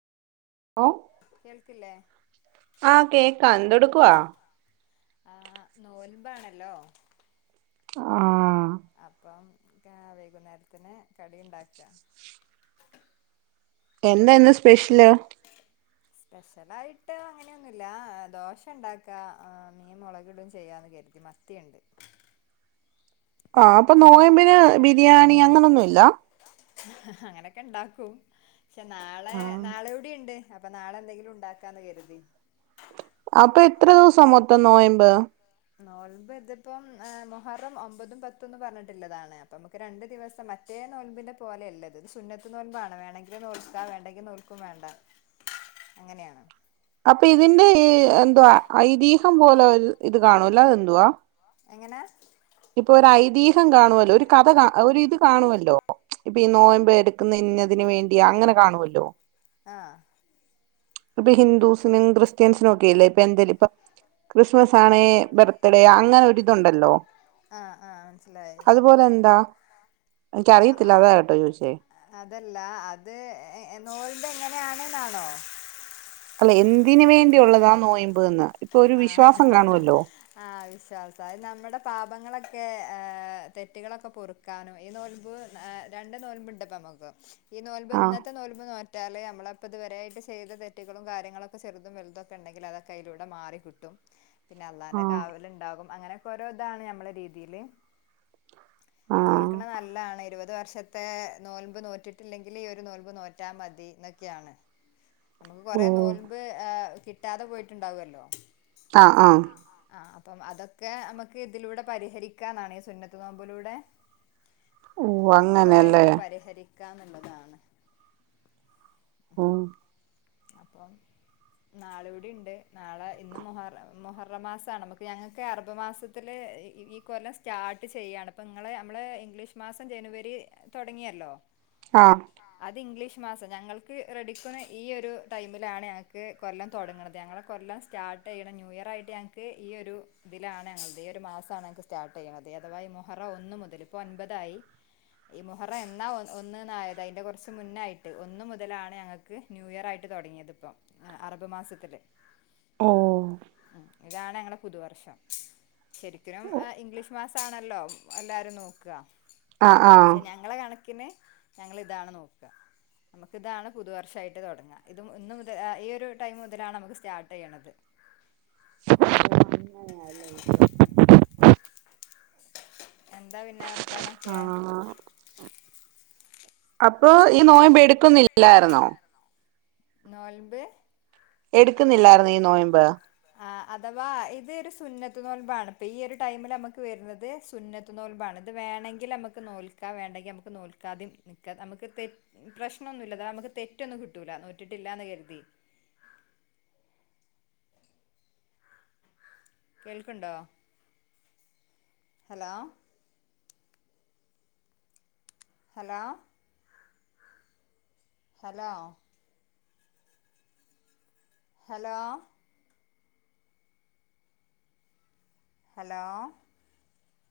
O കേൾക്കില്ലേ ആ കേക്കാ എന്തെടുക്കവാ ആ നോൽമ്പാണല്ലോ, ആഹ് അപ്പം വൈകുന്നേരത്തിന് കടി ഉണ്ടാക്ക. എന്തന്ന് സ്പെഷ്യല് സ്പെഷ്യലായിട്ട് അങ്ങനെയൊന്നുമില്ല ദോശ ഉണ്ടാക മീൻ മുളകിടും ചെയ്യാന്ന് കരുതി മത്തി ണ്ട് ആഹ അപ്പൊ നോയ്മ്പ് ന് ബിരിയാണി അങ്ങനൊന്നുംല്ല അങ്ങനെയൊക്കെ ഇണ്ടാക്കും പക്ഷെ നാളെ നാളെ യൂടിണ്ട് അപ്പൊ നാളെ എന്തെങ്കിലും ഉണ്ടാക്കാന്ന് കരുതി. അപ്പൊ എത്ര ദിവസം മൊത്തം നോയമ്പ്. നോൽമ്പ് ഇതിപ്പം മൊഹറം ഒമ്പതും പത്തുംന്നും പറഞ്ഞിട്ടുള്ളതാണ്. അപ്പ നമുക്ക് രണ്ടു ദിവസം പക്ഷേ മറ്റേ നോൽമ്പിന്റെ പോലെയല്ലത് സുന്നത്ത് നോൽമ്പാണ് വേണെങ്കിൽ നോൽക്ക വേണ്ടെങ്കിൽ നോൽക്കും വേണ്ട. അങ്ങനെയാണ് അപ്പൊ ഇതിന്റെ എന്തുവാ ഐതിഹ്യം പോലെ ഇത് കാണൂല്ല അതെന്തുവാ എങ്ങനാ ഇപ്പൊ ഒരു ഐതിഹം കാണുവല്ലോ. ഒരു കഥ ഒ ഇത് കാണുവല്ലോ ഇപ്പൊ ഈ നോയമ്പ എടുക്കുന്ന ഇന്നതി വേണ്ടി അങ്ങനെ കാണുമല്ലോ ആഹ ഇപ്പൊ ഹിന്ദൂസിനും ക്രിസ്ത്യൻസിനും ഒക്കെല്ലേ ഇപ്പൊ എന്തേലും ഇപ്പൊ ക്രിസ്മസ് ആണെ ബർത്ത്ഡേ അങ്ങനെ ഒരിതുണ്ടല്ലോ ആഹ ആഹ മനസിലായി. അതുപോലെ എന്താ എനിക്കറിയത്തില്ല അതാ കേട്ടോ ചോദിച്ചേ അതല്ല അത് നോമ്പിന്റെ എങ്ങനെ [unintelligible] ആണെന്നാണോ എന്തിന് വേണ്ടിയള്ളതാ ആ നോയമ്പ്ന്ന് ആ ആ വിശ്വാസം അ നമ്മുടെ പാപങ്ങളൊക്കെ തെറ്റുകളൊക്കെ പൊറുക്കാനും ഈ നോൽമ്പ് രണ്ട് നോൽമ്പ ഉണ്ട്പ്പം. [unintelligible] ഈ നോൽമ്പ് ആഹ് ഇന്നത്തെ നോൽമ്പ് നോറ്റാല് നമ്മള അപ്പൊ ഇതുവരായിട്ട് ചെയ്ത തെറ്റുകളും കാര്യങ്ങളൊക്കെചെറു തും വലുതൊക്കെ ഉണ്ടെങ്കിൽ അതൊക്കെ അയിലൂടെ മാറി കിട്ടും. പിന്നെ അല്ലാന്റെ ആഹ് കാവല ഉണ്ടാകും. അങ്ങനെയൊക്കെ ഓരോ ഇതാണ് നമ്മളെ രീതിയില്. ആഹ് നോൽക്കണ നല്ലാണ് ഇരുപത്തി [unintelligible] വർഷത്തെ നോൽമ്പ് നോറ്റിട്ടില്ലെങ്കിൽ ഈ ഒരു നോൽമ്പ് നോറ്റാ മതിന്നൊക്കെയാണ്. നമുക്ക് ഓ കൊറെേ നോൽമ്പ് കിട്ടാതെ പോയിട്ടുണ്ടാവല്ലോ. ആ ആ അതൊക്കെ നമുക്ക് ഇതിലൂടെ പരിഹരിക്കാന്നാണ് ഈ സുന്നത്ത് നോമ്പലൂടെ ഓ അങ്ങനെല്ലേ ക്കാ എന്നുള്ളതാണ് ഉം അപ്പം നാളെ കൂടെ ഉണ്ട് നാളെ ഇന്ന് മോഹറ മൊഹറമാസമാണ് ഞങ്ങൾക്ക് അറബ് മാസത്തില് ഈ കൊല്ലം സ്റ്റാർട്ട് ചെയ്യാണ് അപ്പ നിങ്ങെ നമ്മള് ഇംഗ്ലീഷ് മാസം ജനുവരി തുടങ്ങിയല്ലോ ആഹ അത് ഇംഗ്ലീഷ് മാസം ഞങ്ങൾക്ക് റെഡിക്കുന്ന ഈ ഒരു ടൈമിലാണ് ഞങ്ങൾക്ക് കൊല്ലം തുടങ്ങുന്നത് ഞങ്ങളെ കൊല്ലം സ്റ്റാർട്ട് ചെയ്യണ ന്യൂ ഇയർ ആയിട്ട് ഞങ്ങൾക്ക് ഈ ഒരു ഇതിലാണ് ഞങ്ങളുടെ ഈ ഒരു മാസമാണ് ഞങ്ങക്ക് സ്റ്റാർട്ട് ചെയ്യണുന്നത് അഥവായി മുഹറ ഒന്ന മുതൽ ഇപ്പൾ ഒൻപതായി ഈ മുഹറം എന്നാ ഒന്നന്നായത് അതിന്റെ കുറച്ച് മുന്നായിട്ട് ഒന്ന മുതലാണ് ഞങ്ങൾക്ക് ന്യൂ ഇയർ ആയിട്ട് തുടങ്ങിയതിപ്പ അറബ് മാസത്തില് ഓ ഇതാണ് ഞങ്ങളുടെ പുതുവർഷം ശരിക്കും ഇംഗ്ലീഷ് മാസ ആണല്ലോ എല്ലാവരും നോക്കുക ആഹ് ആഹ് പക്ഷെ ഞങ്ങള കണ ക്കിന് ഞങ്ങളി താണ് നോക്കുക നമുക്കിതാണ് പുതുവർഷമായിട്ട് തുടങ്ങാം ഇത ഇന്ന് മുതൽ ഈ ഒരു ടൈം മുതലാണ് നമുക്ക് സ്റ്റാർട്ട് ചെയ്യണത് ല്ല [inaudible] എന്താ പിന്നെ വർത്താനൊക്കെ ആഹ് അപ്പൊ ഈ നോമ്പ എടുക്കുന്നില്ലായിരുന്നോ നോൽമ്പ് എടുക്കുന്നില്ലായിരുന്ന ഈ നോയിമ്പ് ആ അഥവാ ഇതരു സുന്നത്ത് നോൽബാണ് ഇപ്പോൾ ഈ ഒരു ടൈമിൽ നമുക്ക് വരുന്നത് സുന്നത്ത് നോൽബാണ് അത് വേണമെങ്കിൽ നമുക്ക് നോൽക്കാം വേണ്ടെങ്കിൽ നമുക്ക് നോൽക്കാതും നക്ക നമുക്ക് തെ പ്രശ്നൊന്നുമില്ലല്ല നക്ക് തെറ്റൊന്നും കിട്ടൂല നൂറ്റിട്ടില്ലന്ന് കരുതി കേൾക്കണ്ടോ hello hello hello hello hello